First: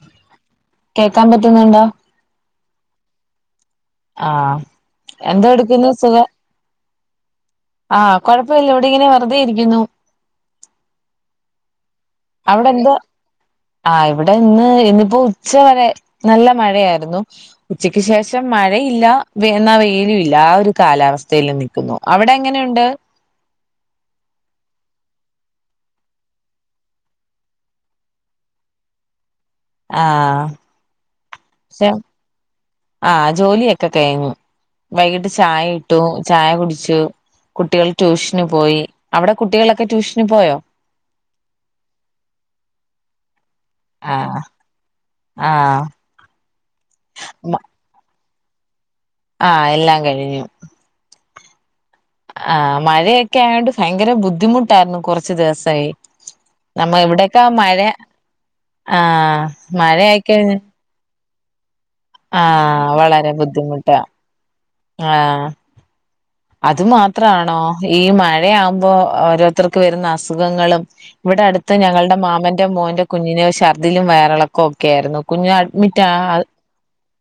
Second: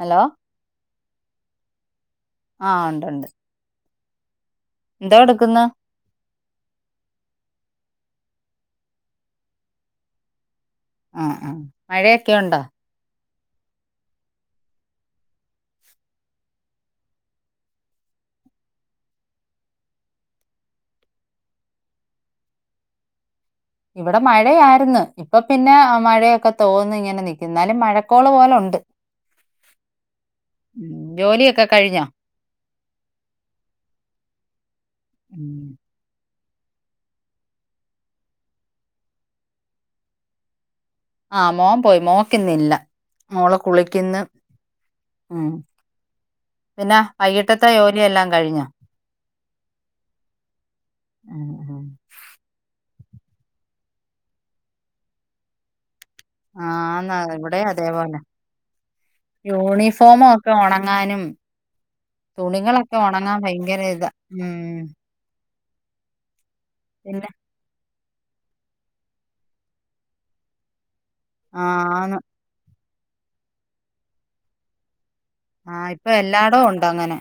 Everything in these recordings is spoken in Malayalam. ഹലോ കേക്കാൻ പറ്റുന്നുണ്ടോ ആ ഉണ്ട് ഉണ്ട് ആഹ എന്താ എടുക്കുന്നു സുഖം ആഹ കൊഴപ്പമില്ല ഇവിടെ ഇങ്ങനെ വെറുതെ ഇരിക്കുന്നു ആ ആഹ മഴയൊക്കെയ ഉണ്ടോ ആ ഇവിടെ ഇന്ന് ഇന്നിപ്പോൊ ഉച്ച വരെ നല്ല മഴയായിരുന്നു ഉച്ചക്ക് ശേഷം മഴയില്ല എന്ന വെയിലും ഇല്ല ആ ഒരു കാലാവസ്ഥൽ നിൽക്കുന്നു അവിടെ എങ്ങനെയുണ്ട് ഇവിടെ മഴ ആായിരുന്നു ഇപ്പൊ പിന്നെ മഴയൊക്കെ തോന്ന ഇങ്ങനെ നക്ക എന്നാലും മഴക്കോള് പോലെ ഉണ്ട് ആഹ ഉം, ജോലിയൊക്കെ പക്ഷെ കഴിഞ്ഞോ ആഹ് ജോലിയൊക്കെ കഴിഞ്ഞു വൈകിട്ട് ഉം. ചായ ഇട്ടു ചായ കുടിച്ചു കുട്ടികൾ ട്യൂഷന് പോയി അവിടെ കുട്ടികളൊക്കെ ട്യൂഷന് പോയോ ആഹ മോൻ പോയി മോക്കൊന്നില്ല ആഹ ഉം. ആഹ പിന്നെ വൈകിട്ടത്തെ ജോലിയെല്ലാം കഴിഞ്ഞു ആഹ എല്ലാം കഴിഞ്ഞു ഉഹ ഉഹ ആഹ മഴയൊക്കെ ആയോണ്ട് ഭയങ്കര ബുദ്ധിമുട്ടായിരുന്നു കുറച്ച് ദിവസമായി ആന്ന് ഇവിടെ അതേപോലെ ആഹ് യൂണിഫോമ ഒക്കെ ഉണങ്ങാനും തുണികളൊക്കെ ആവളരെ ഉണങ്ങാൻ ഭയങ്കര ബുദ്ധിമുട്ട ഇതാ ഉം. ആ അത് പിന്നെ മാത്രം ആണോ ഈ മഴയാകുമ്പോ ഓരോരുത്തർക്ക് വരുന്ന അസുഖങ്ങളും ഇവിടെ അടുത്ത് ഞങ്ങളുടെ ആന്ന് മാമന്റെ മോൻന്റെ കുഞ്ഞിനോ ഛർദിലും വേറിളക്കം ഒക്കെ ആയിരുന്നു കുഞ്ഞ് ആഹ് അഡ്മിറ്റ് ഇപ്പൊ എല്ലാടവും ഉണ്ട് അങ്ങനെ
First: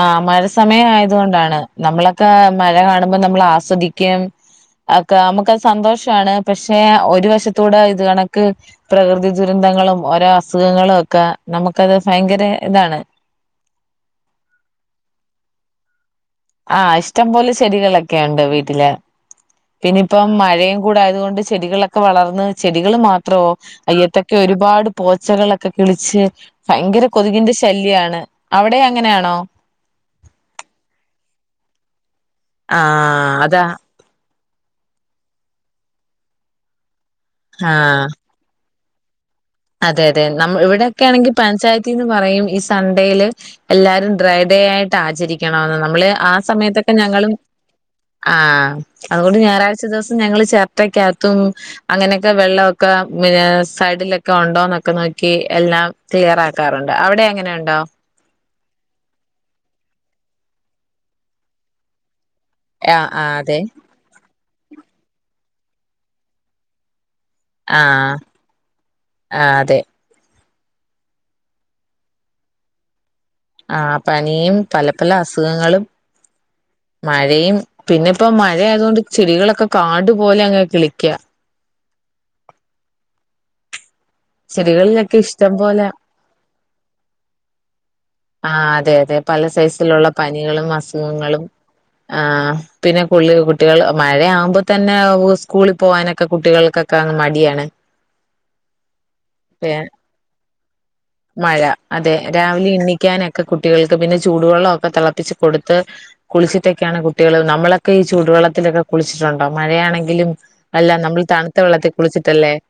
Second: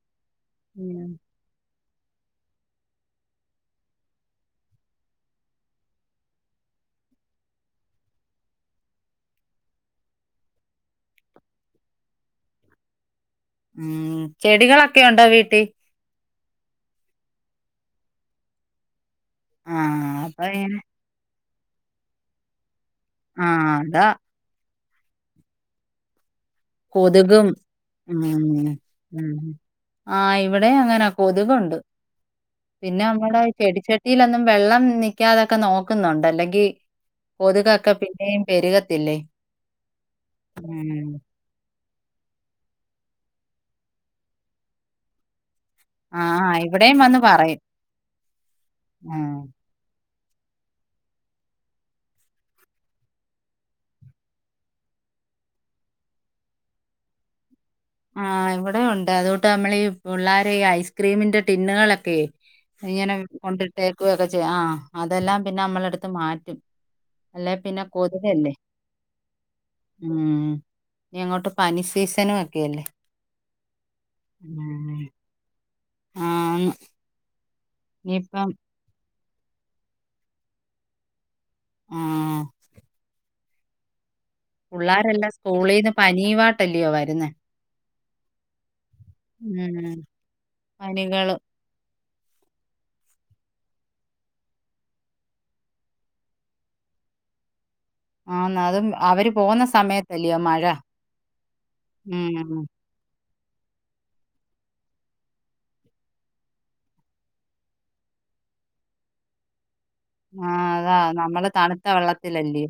ആ മഴ സമയം ഉം. ആയതുകൊണ്ടാണ് നമ്മളൊക്കെ മഴ കാണ നമ്മൾ ആസ്വദിക്കും ഒക്കെ നമുക്ക്ത് സന്തോഷമാണ് പക്ഷെ ഒരു വശത്തൂടെ ഇത് കണക്ക് പ്രകൃതി ദുരന്തങ്ങളും ഓരോ അസുഖങ്ങളും ഒക്കെ നമുക്കത് ഭയങ്കര ഇതാണ് ഉം ചെടികളൊക്കെ ഉണ്ടോ വീട്ടിൽ ആഹ് ഇഷ്ടംപോലെ ചെടികളൊക്കെ ഉണ്ട് വീട്ടില് പിന്ന ആഹ് ഇപ്പം അപ്പൊ ഇങ്ങനെ മഴയും കൂട ആയത തുകൊണ്ട് [inaudible] ആഹ് അതാ [inaudible] [unintelligible] [inaudible] [inaudible] അവിടെ അങ്ങനെയാണോ? [inaudible] [inaudible] ആഹ് അതാ [inaudible] [inaudible] ആഹ് [inaudible] ഉം [inaudible] [inaudible] ആഹ് ഇവിടെയും വന്ന് പറയും [unintelligible] ഉം [inaudible] [inaudible] [inaudible] [inaudible] ആഹ് ആഹ് അതെ [inaudible] [inaudible] ആഹ് ആഹ് [inaudible] അതെ [inaudible] [inaudible] [inaudible] [inaudible] [inaudible] പിന്നെ ഇപ്പം ഇനിയിപ്പം മഴ ആയത് കൊണ്ട് ചെടികളൊക്ക കാട് പോലെ അങ്ങ് കിളിക്ക്യാ അഹ് ചെടികളിലൊക്കെ പുള്ളാരെല്ലാം ഇഷ്ടം സ്കൂളിന്ന് പനിയും ആട്ട് അല്ലെയോ വരുന്നേ ആഹ് അതെ അതെ പല സൈസിൽ ഉം ഉള്ള പനികളും പനികള് അസുഖങ്ങളും ആഹ് പിന്നെ [unintelligible] കുട്ടികള് മഴ ആവുമ്പോ തന്നെ സ്കൂളിൽ പോവാനൊക്ക കുട്ടികൾക്കക്ക അങ്ങ് മടിയാണ് ആന്ന് അതും അവര് പോവുന്ന ഏ സമയത്ത് അല്ലെയോ മഴ മഴ അതെ ഉം രാവിലെ എണിക്കാനൊ ക്കെ കുട്ടികൾക്ക് പിന്നെ ചൂട് വെള്ളം ഒക്ക തെളപ്പിച്ച് കൊടുത്ത് കുളിച്ചിട്ടൊക്കെ ആണ് കുട്ടികള് നമ്മളൊക്കെ ഈ ചൂടുവെള്ളത്തിലൊക്ക കുളിച്ചിട്ട് ഒണ്ടോ മഴ ആണെ ങ്കിലും ആ അല്ല അതാ നമ്മള് തണുത്ത വെള്ളത്തി കുളിച്ചിട്ട് അല്ലേ വെള്ളത്തിലല്ലയോ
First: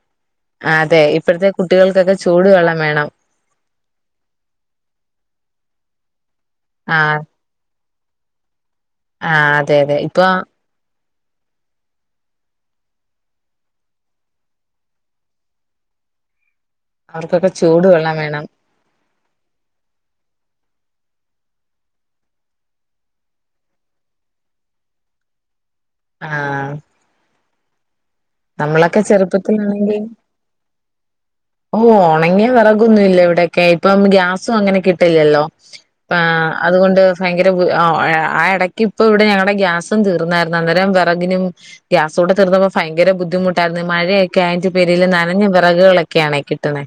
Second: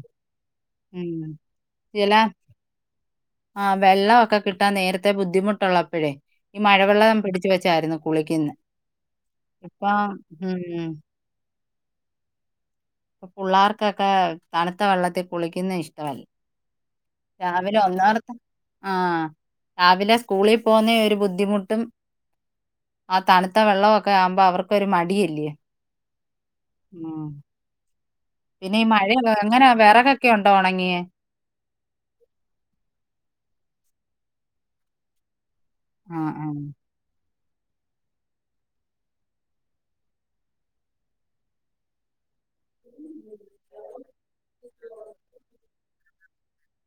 ആ അതെ ഉം ഇപ്പഴത്തെ ചില കുട്ടികൾക്കൊക്കെ ചൂട് വെള്ളം വേണം ആ വെള്ളം ഒക്കെ കിട്ടാൻ നേരത്തെ ബുദ്ധിമുട്ടുള്ള അപ്പഴേ ഈ ആ മഴവെള്ളം പിടിച്ചു വെച്ചായിരുന്നു കുളിക്കുന്നെ ആ അതെ ഇപ്പ അതെ ഇപ്പൊ ഹം പിള്ളേർക്കൊക്കെ തണുത്ത വെള്ളത്തിൽ കുളിക്കുന്ന ഇഷ്ടമല്ല അവർക്കൊക്കെ രാവിലെ ചൂടുവെള്ളം ഒന്നാത്തെ വേണം ആഹ രാവിലെ സ്കൂളിൽ പോകുന്ന ബുദ്ധിമുട്ടും ആ തണുത്ത വെള്ളമൊക്കെ ആവുമ്പോ അവർക്കൊരു മടിയല്ലേ ആ ങ്ങാ നമ്മളൊക്കെ ചെറുപ്പത്തിലാണെങ്കിൽ വിറകൊക്കെ ഉണ്ടോ ഉണങ്ങിയേ ഓ ഉണങ്ങിയ വിറകൊന്നുമില്ല ഇവിടെയൊക്കെ ഇപ്പം ഗ്യാസും അങ്ങനെ കിട്ടില്ലല്ലോ ആ ആഹ് അതുകൊണ്ട് ഭയങ്കര ആ ഇടയ്ക്ക് ഇപ്പ ഇവിടെ ഞങ്ങളുടെ ഗ്യാസും തീർന്നായിരുന്നു അന്നേരം വിറകിനും ഗ്യാസകൂടെ തീർന്നപ്പോ ഭയങ്കര ഭയങ്കര ബുദ്ധിമുട്ടായിരുന്നു മഴയൊക്കെ ആയ പേരില് നനഞ്ഞ വിറകുകളൊക്കെയാണ് കിട്ടണേ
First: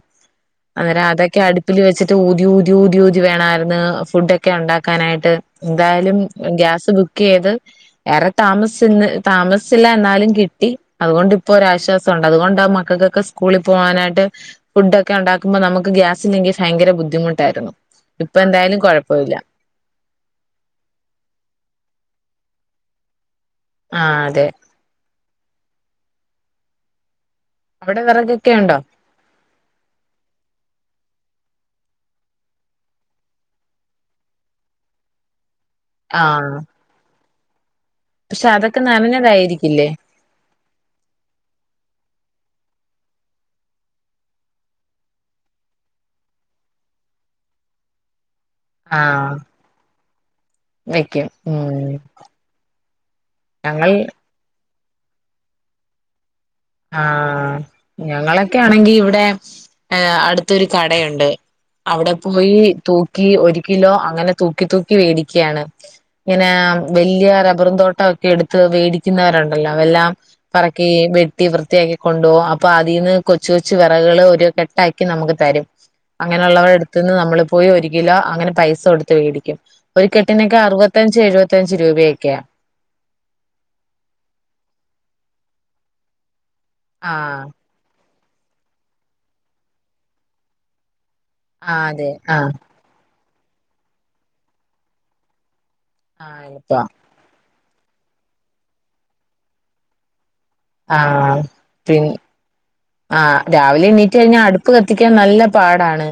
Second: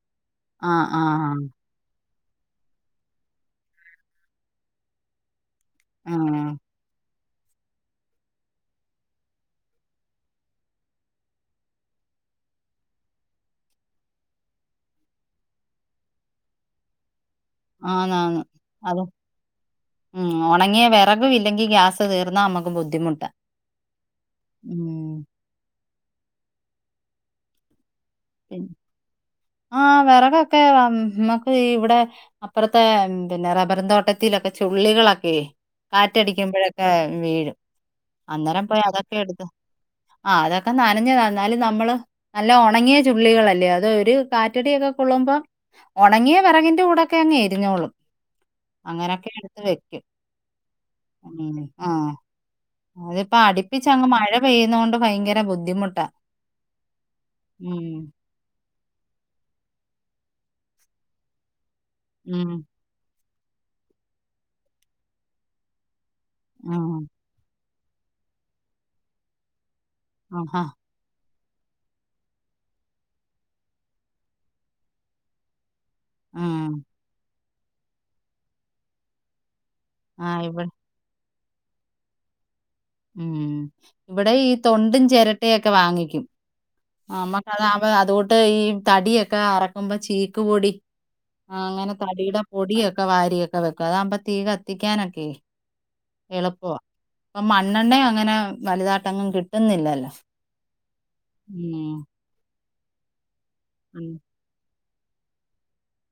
ആഹ് ആഹ് അന്നേരം ആഹ് അതൊക്കെ അടുപ്പിൽ വെച്ച് ഊതി ഊതി ഊതി ഊതി വേണമായിരുന്നു ഫുഡ് ഒക്കെ ഉണ്ടാക്കാനായിട്ട് എന്തായാലും ആഹ് ഗ്യാസ് ബുക്ക് ബുക്ക് ചെയ്ത്ഏറെ താമസിച്ചു എന്ന് താമസിച്ചില്ല എന്നാലും കിട്ടി അതുകൊണ്ട് ഇപ്പോൾ ഒരു ആശ്വാസമുണ്ട് അതുകൊണ്ട് ആ മക്കൾക്കൊക്കെ സ്കൂളിൽ പോകാനായിട്ട് ഫുഡ് ഒക്കെ ഉണ്ടാക്കുമ്പോൾ നമുക്ക് ഗ്യാസില്ലെങ്കിൽ ഭയങ്കര ബുദ്ധിമുട്ട് ആന്ന് ആന്ന് അത് ഉം ഒണങ്ങിയ വെറ കു ഇല്ലെങ്കി ഗ്യാസ് തീർന്നാ അമ ബുദ്ധിമുട്ടാ ആഹ് അതെ ഉം അവിടെ വിറകൊക്കെ ഉണ്ടോ ആ വെറകൊക്കെ വം നമ്മുക്ക് ഇവിടെ അപ്പുറത്തെ പിന്നെ റബ്ബറും തോട്ടത്തിൽ ഒക്കെ ചുള്ളികളൊക്കെ ആ കാറ്റടിക്കുമ്പഴൊക്കെ വീഴും പക്ഷെ അന്നേരം പോയി അതൊക്കെ എട്ക്കും നനഞ്ഞതായിരിക്കില്ലേ ആ അതൊക്കെ നനഞ്ഞതാ എന്നാലും നമ്മള് നല്ല ഒണങ്ങിയ ചുള്ളികളല്ലേ അത് ഒരു കാറ്റടിയൊക്കെ കൊള്ളുമ്പം ഒണങ്ങിയ വെറകിന്റെ കൂടൊക്കെ അങ്ങെരിഞ്ഞോളും ആ അങ്ങനെക്കെ എട്ത്ത് വെക്കും വെക്കും ഉം ആഹ് അതിപ്പ അടുപ്പിച്ച് ഞങ്ങൾ അങ്ങ് മഴ പെയ്യുന്നോ ഇപ്പ ഭയങ്കര ബുദ്ധിമുട്ടാ ആഹ് ഉം ഞങ്ങളൊക്കെ ആണെങ്കി ഇവിടെ അടുത്തൊരു കടയുണ്ട് അവിടെ ഉം പോയി തൂ ക്കി ഒരു കിലോ അങ്ങനെ തൂക്കി തൂക്കി വേടിക്ക്യാണ് ഇങ്ങനാ ആ വലിയ റബ്ബറും തോ ട്ടൊക്കെ എടുത്ത് വേടിക്കുന്നവര്ണ്ടല്ലോ അവെല്ലാം ആഹാ പറക്കി വെ വൃത്തി വൃത്തിയാക്കി കൊണ്ടുപോവും അപ്പൊ അതീന്ന് കൊച്ചു കൊച്ചു വെറക് കള് ഒരു കെട്ടാക്കി നമുക്ക് തരും ഉം അങ്ങനെയുള്ളവരെ അടുത്ത്ന്ന് നമ്മള് പോയി ഒരു കിലോ അങ്ങനെ പൈസ കൊടുത്ത് വേടിക്കും ഒര് ആ കെട്ടിനക്കെ ഇവിടെ അറുപത്തഞ്ച് എഴു ത്തഞ്ച് രൂപയൊക്കെയാ ഉം ഇവിടെ ഈ തൊണ്ടും ചെരട്ടയൊക്കെ വാങ്ങിക്കും ആ ആഹ് അമ്മക്ക്‌ അത് ആവേ അതോ ട്ട് ഈ തടിയൊക്കെ അറക്കുമ്പോ ചീക്ക് പൊടി ആ ആഹ് അങ്ങനെ അതെ തടിയുടെ ആഹ് പൊടിയൊക്കെ വാരിയെ ക്കെ വെക്കും അതാവ്മ്പോ തീ കത്തിക്കാനൊക്കെ ആഹ് എള്പ്പവാ എളുപ്പവാ മ ണ്ണണ്ണയും അങ്ങനെ വലുതാട്ടങ്ങും കിട്ടുന്നില്ലല്ലോ ആ പിൻ ഉം. ആ രാവിലെ ഉം. എണീറ്റ് കഴിഞ്ഞ അടുപ്പ് ക ത്തിക്കാൻ നല്ല പാടാണ്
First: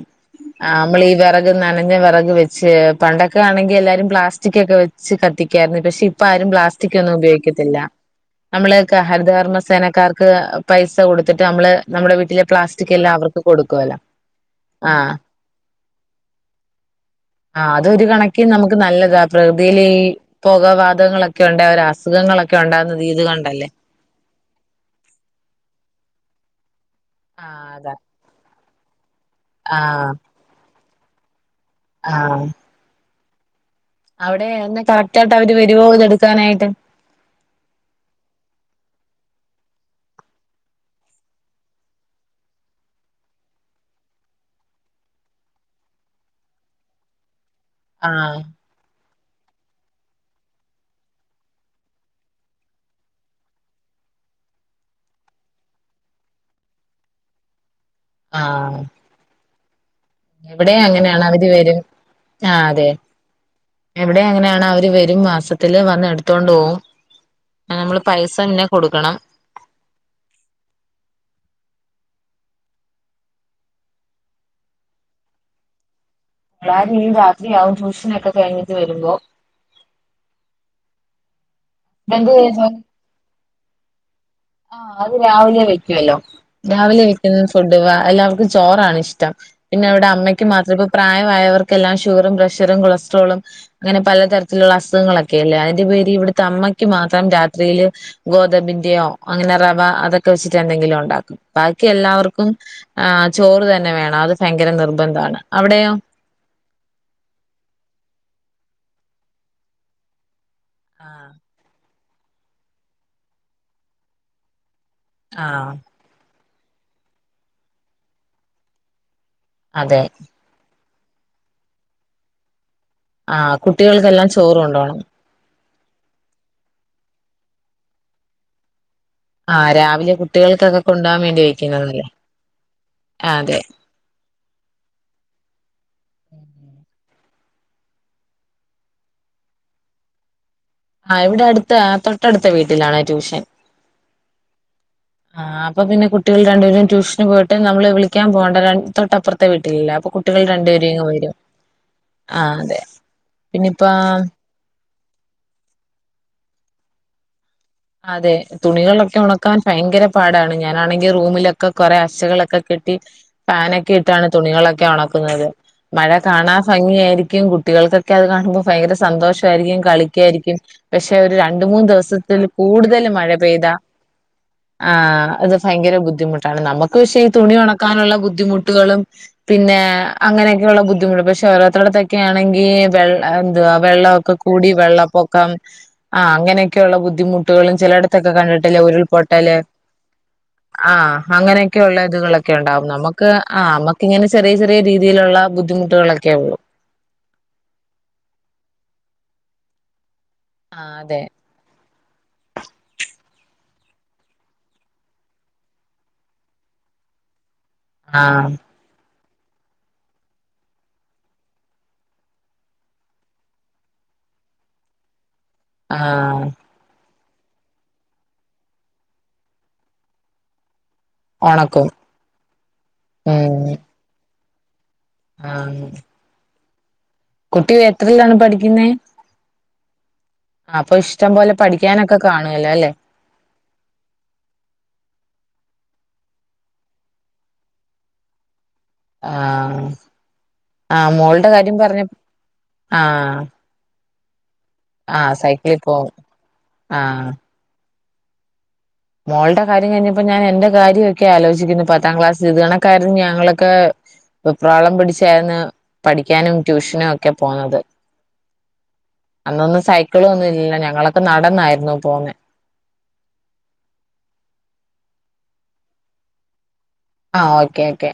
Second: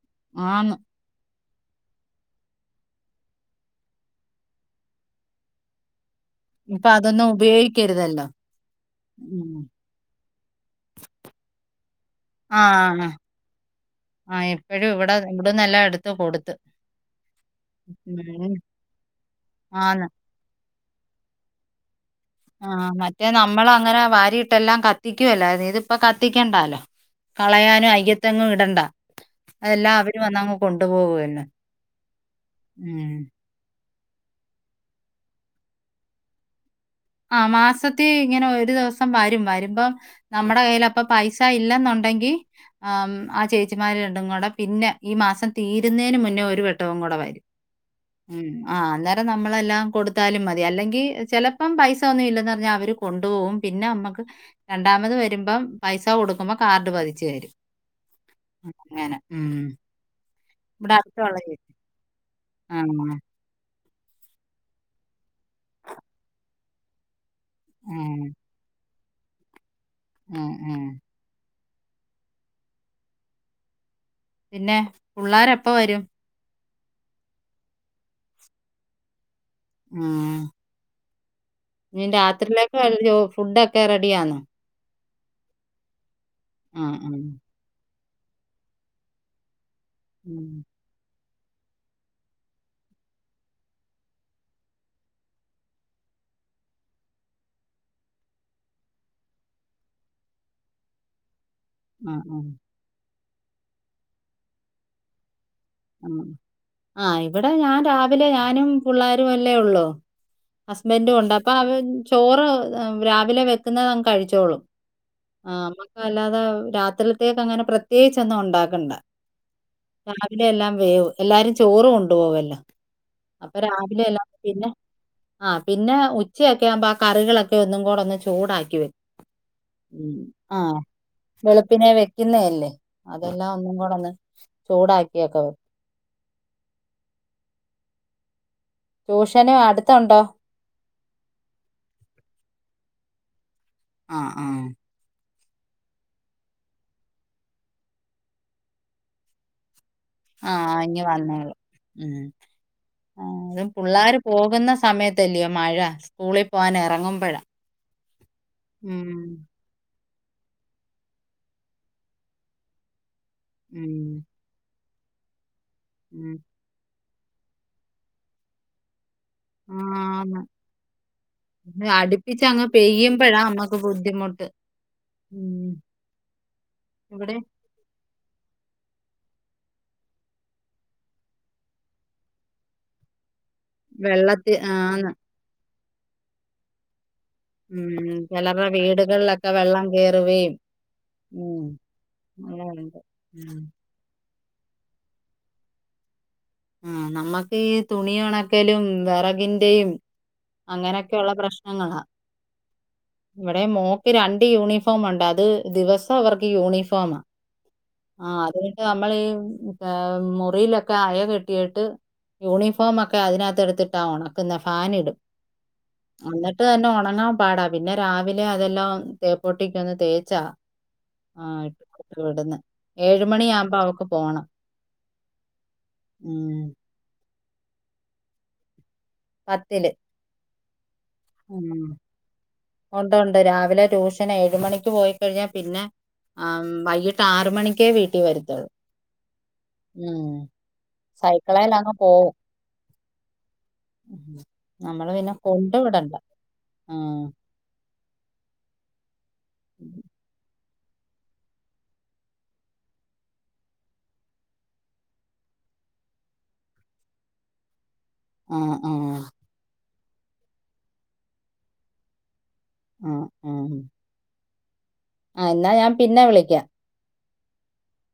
ആ ആന്ന്. അമ്മളീ വെറ ക് നനഞ്ഞ വെറക് വെച്ച് പണ്ടൊക്കെ ആണെങ്കി എല്ലാരും പ്ലാസ്റ്റിക് ഒക്കെ വെച്ച് കത്തിക്കാരുന്നു പക്ഷെ ഇ പ്പ ആരും ഇപ്പൊ പ്ലാസ്റ്റിക് ഒന്നും അതൊന്നും ഉപയോക്കത്തില്ല ഉപയോഗിക്കരുതല്ലോ. നമ്മള് ക്കെ ഉം. ഹരിതകർമ്മ സേനക്കാർക്ക് പൈസ കൊട് ത്തിട്ട് അമ്മള് നമ്മ്ളെ വീട്ടിലെ ആ പ്ലാസ്റ്റിക് ആ. എല്ലാം അവർക്ക് കൊടുക്കുവല്ലൊ ആ ഇപ്പഴും ആ ഇവിടെ ഇവിടുന്നെല്ലാം എടുത്ത് കൊടുത്ത്. അതൊരു ഉം. കണക്കിൻ നമുക്ക് നല്ലതാ പ്രകൃതിൽ ഈ ആന്ന്. പൊക വാ തങ്ങളൊക്കെ ഒണ്ടേ ഒരാസ് ആ മറ്റേ നമ്മള അങ്ങനെ വാരീട്ടെല്ലാം കത്തിക്കുവല്ലാര് ഇതിപ്പ കത്തി ക്കണ്ടാലോ ആഹ് കളയാനും അതാ അയ്യത്തെങ്ങും ഇടണ്ട അതെല്ലാം ആഹ് അവരും വന്നങ്ങ് കൊൺ ട്ട് പോകുവല്ലേ ആഹ് ഉം അവിടെ ഒന്ന് കറക്റ്റായിട്ട് അവര് വരുവോ ഇത് എടുക്കാനായിട്ട് ആ മാസത്തി ഇങ്ങനെ ഒരു ദിവസം വരും വരുമ്പം നമ്മുടെ കയ്യിലപ്പം പൈസ ഇല്ലെന്നൊണ്ടെങ്കി ആ ആ ചേച്ചിമാര് രണ്ടും കൂടെ പിന്നെ ഈ മാസം തീരുന്നേന് മുന്നേ ഒരു വട്ടോ. കൂടെ വരും ആഹ് ഉം ആ ന്നേ നമ്മളെല്ലാം കൊടുത്താലും മതി അല്ലെങ്കി ചെല പ്പം പൈസ ഒന്നും ഇല്ലന്ന് പർഞ്ഞാ അവര് കൊണ്ടുപോവും പിന്നെ അമ്മക്ക് രണ്ടാമത് വരുമ്പം പൈസ കൊടുക്കുമ്പോ കാർഡ് പതിച്ചു തരും അങ്ങനെ ഉം ഇവിടെം ഇവിടെ അങ്ങനാണ് അടുത്തുള്ള അവര് ചേച്ചി. വരും ആ അതെ എവിടെ എങ്ങനെയാണ് അവര് വരും മാസത്തില് വന്ന് എടുത്തോണ്ട് പോകും ആ. നമ്മള് പൈസ പിന്നെ കൊടുക്കണം ഉം ഉം പിന്നെ പുള്ളാരെപ്പ വരും പുള്ളാര് രാത്രിയാകും ട്യൂഷന് ഒക്കെ കഴിഞ്ഞിട്ട് വരുമ്പോ ആഹ് നി ഇതെന്ത് രാത്രീലേക്കെോ വെൽ ചോ ഫുഡ് എക്കെ റെഡിയാന്നോ ആഹ് അത് രാവിലെ വെക്കുവല്ലോ ആഹ് ഞാവിലെ ആഹ്. വിക്കുന്നന്ന് ഫൊഡ് വാ എല്ലാർക്കും ചോറാണ് ഇഷ്ടം പിന്നെ അവ്ടെ അമ്മയ്ക്ക് ഉം. മാത്രം ഇപ്പൊ പ്രായം ആയവർക്കെല്ലാം ഷുഗറും പ്രഷറും കൊളസ്ട്രോളും അങ്ങനെ പലതരത്തിലുള്ള അസുഖങ്ങളൊക്കെല്ലേ അതിന്റെ പേര് ഇവിടുത്തെ അമ്മയ്ക്ക് മാത്രം രാത്രിയില് ഗോതബിന്റെയോ അങ്ങനെ റവ അതൊക്കെ വച്ചിട്ട എന്തെങ്കിലും ഒണ്ടാക്കും ബാക്കി ആഹ് ആഹ്. എല്ലാവർക്കും ആ ചോറ് തന്നെ വേണം അത് ഫയ്ങ്കര നിർബന്ധാണ് ആഹ ഇവിടെ ഞാൻ രാവിലെ ഞാനും പിള്ളേരു അല്ലേ ഉള്ളൂ ഹസ്ബൻറും കൊണ്ട് അപ്പൊ അവ ചോറ് രാവിലെ വെക്കുന്നതങ്ങ് കഴിച്ചോളും ആഹ ആഹ് നമ്മക്ക അല്ലാതെ രാത്രിത്തേക്ക് അങ്ങനെ പ്രത്യേകിച്ചൊന്നും ഉണ്ടാക്കണ്ട അതെ ഞാൻ വേ എല്ലാരും ചോറും കൊണ്ടുപോവല്ലോ ആഹ് അപ്പൊ രാവിലെല്ല കുട്ടികൾക്കെല്ലാം ചോറ് പിന്നെ കൊണ്ടോണം ആ പിന്നെ ഉച്ചയൊക്കെ ആുമ്പോ ആ കറികളൊക്കെ ഒക്കെ ഒന്നും കൂടെ ഒന്ന് ചൂടാക്കി വയ്ക്കും ആഹ് ഉ രാവിലെ ആഹ കുട്ടികൾക്കൊക്കെ കൊണ്ടോവാൻ വേണ്ടി വെളുപ്പിനെ വെക്കുന്നതല്ലേ വെക്കുന്ന അല്ലേ അതെല്ലാം അതെ ഒന്നും കൂടന്ന് ചൂടാക്കാക്കി കേക്കാവോ ഉം ട്യൂഷനും അടുത്തുണ്ടോ ആ ഇവിടെ അടുത്ത തൊട്ടടുത്ത വീട്ടിലാണ ട്യൂഷൻ ആഹ ആഹ ആഹ് അപ്പൊ പിന്നെ കുട്ടികൾ രണ്ടുപേരും ട്യൂഷന് പോയിട്ട് നമ്മള് വിളിക്കാൻ പോകണ്ട തൊട്ടപ്പുറത്തെ വീട്ടിലല്ല അപ്പൊ കുട്ടികൾ ആഹ രണ്ടുപേരും ഇഞ്ഞു ഇങ്ങ് വരും വന്നേളൂ ഉ ആ അതെ ആ അതും പിന്നിപ്പ പിള്ളർ പോകുന്ന സമയത്തല്ലിയോ മഴ സ്കൂളിൽ പോവാൻ ഇറങ്ങുമ്പഴ അതെ തുണികളൊക്കെ ഉണക്കാൻ ഭയങ്കര - പാടാണ് ഞാനാണെങ്കിൽ റൂമിലൊക്കെ കൊറേ അശകളൊക്കെ കെട്ടി ഫാനൊക്കെ ഉം ഇട്ടാണ് തുണികളൊക്കെ ഉണക്കു - ക്കുന്നത്. മഴ ഉം കാണാൻ ഭംഗിയായിരിക്കും ക്കും കുട്ടികൾക്കൊക്കെ അത് കാണുമ്പോ ഭയങ്കര സന്തോഷായിരിക്കും ആന്ന് കളിക്കായിരിക്കും പക്ഷെ ഒരു രണ്ട് മൂന്ന് അടുപ്പിച്ച് ദിവസത്തിൽ- അങ്ങ് കൂടുതല് മഴ പെയ്യുമ്പോഴാ പെയ്ത. നമ്മക്ക് ബുദ്ധിമുട്ട് ആ അത് ഭ ഉം യങ്കര ബുദ്ധിമുട്ടാണ് നമുക്ക് പക്ഷേ ഈ ഇവിടെ തുണി ഉണക്കാനുള്ള ബുദ്ധി മുട്ടുകളും പിന്നെ അങ്ങനെയൊക്കെയുള്ള ബുദ്ധിമുട്ടും പക്ഷെ ഓരോരുത്തര്ടെ അടുത്തൊക്കെ ആണെങ്കിൽ വെളളമ എന്തുവാ വെള്ളം ഒക്കെ വെള്ളത്തി കൂടി ആന്ന് വെള്ളപ്പൊക്കം ആഹ് അങ്ങനെയൊക്കെയുള്ള ബുദ്ധിമു ഇപ്പളും ഉം ചിലയിടത്തൊക്കെ ചിലരുടെ കണ്ടിട്ടില്ലേ വീടുകളിലൊക്കെ ഉരുൾപൊട്ടല് വെള്ളം കേറുകയും ആ ഉം അങ്ങനെയൊക്കെയുള്ള ഇതുകളൊക്കെ ഉണ്ടാവും അങ്ങനെയുണ്ട് നമ്മുക്ക് ഉം ആഹ് നമ്മക്ക് ഇങ്ങനെ ചെറിയ ചെറിയ രീതിയിലുള്ള ബുദ്ധിമുട്ടുകളൊക്കെ ഉള്ളൂ ആ നമ്മക്ക് ഈ തുണി ഉണക്കലും വിറകിന്റെയും ആഹ് അതെ അങ്ങനെയൊക്കെയുള്ള പ്രശ്നങ്ങള ഇവിടെം മോക്ക് രണ്ട് യൂണിഫോം ഒണ്ട് അത് ദിവസോം അവർക്ക് യൂണിഫോമ. ആഹ് അത് ന്നിട്ട് നമ്മള് ഈ ക മുറിയിലൊക്കെ അയ കെ ട്ടിയിട്ട് യൂണിഫോമൊക്കെ അതിനകത്ത് എടുത്തിട്ട ഓണക്കുന്നെ ഫാന് ഇടും. ആഹ് എന്നിട്ട് തന്നെ ഒണങ്ങാ പാടാ പിന്നെ രാവിലെ അതെല്ലാം തേപ്പൊട്ടിക്ക് ഒന്ന് തേച്ച ഒണക്കും ഏഴുമണി ഉം ആവുമ്പോ അവക്ക് പോണം. ആഹ് ഉം കുട്ടി എത്രയിലാണ് പഠിക്കുന്നേ? പത്തില്. ആ അപ്പൊ ഇഷ് ടം പോലെ പഠിക്കാനൊക്കെ കാണുവല്ലോ ല്ലേ? വിലെ ട്യൂഷൻ ഏഴ് മണിക്ക് പോയിക്കഴിഞ്ഞ പിന്നെ ആ മ്മ് വൈകിട്ട് ആറ് മണിക്കേ വീട്ടിൽ വരുത്തുള്ളൂ ആഹ് ഉം ആഹ് മോളുടെ സൈക്കിളേൽ കാര്യം അങ്ങ് പറഞ്ഞ പോവും ആഹ് ഉം നമ്മള് പിന്നെ ആഹ് കൊണ്ട് സൈക്കിളിൽ പോവും. വിടണ്ട ആ ആഹ് മോൾടെ കാര്യം കഴിഞ്ഞപ്പോ ഞാൻ എൻ്റെ കാര്യൊക്കെ ആലോചിക്കുന്നു പത്താം ക്ലാസ്സിതു കണക്കാരുന്നു ഞങ്ങളൊക്കെ വെപ്രാളം പിടിച്ചായിരുന്നു പഠിക്കാനും ട്യൂഷനും ഒക്കെ പോകുന്നത് ആ ആ ക്കളൊന്നുല്ല ഞങ്ങളൊക്കെ നടന്നായിരുന്നു പോന്നെ ആ ആ ആ എന്നാ ഞാൻ പിന്നെ വിളിക്കാം ആ ഓക്കെ ഓക്കെ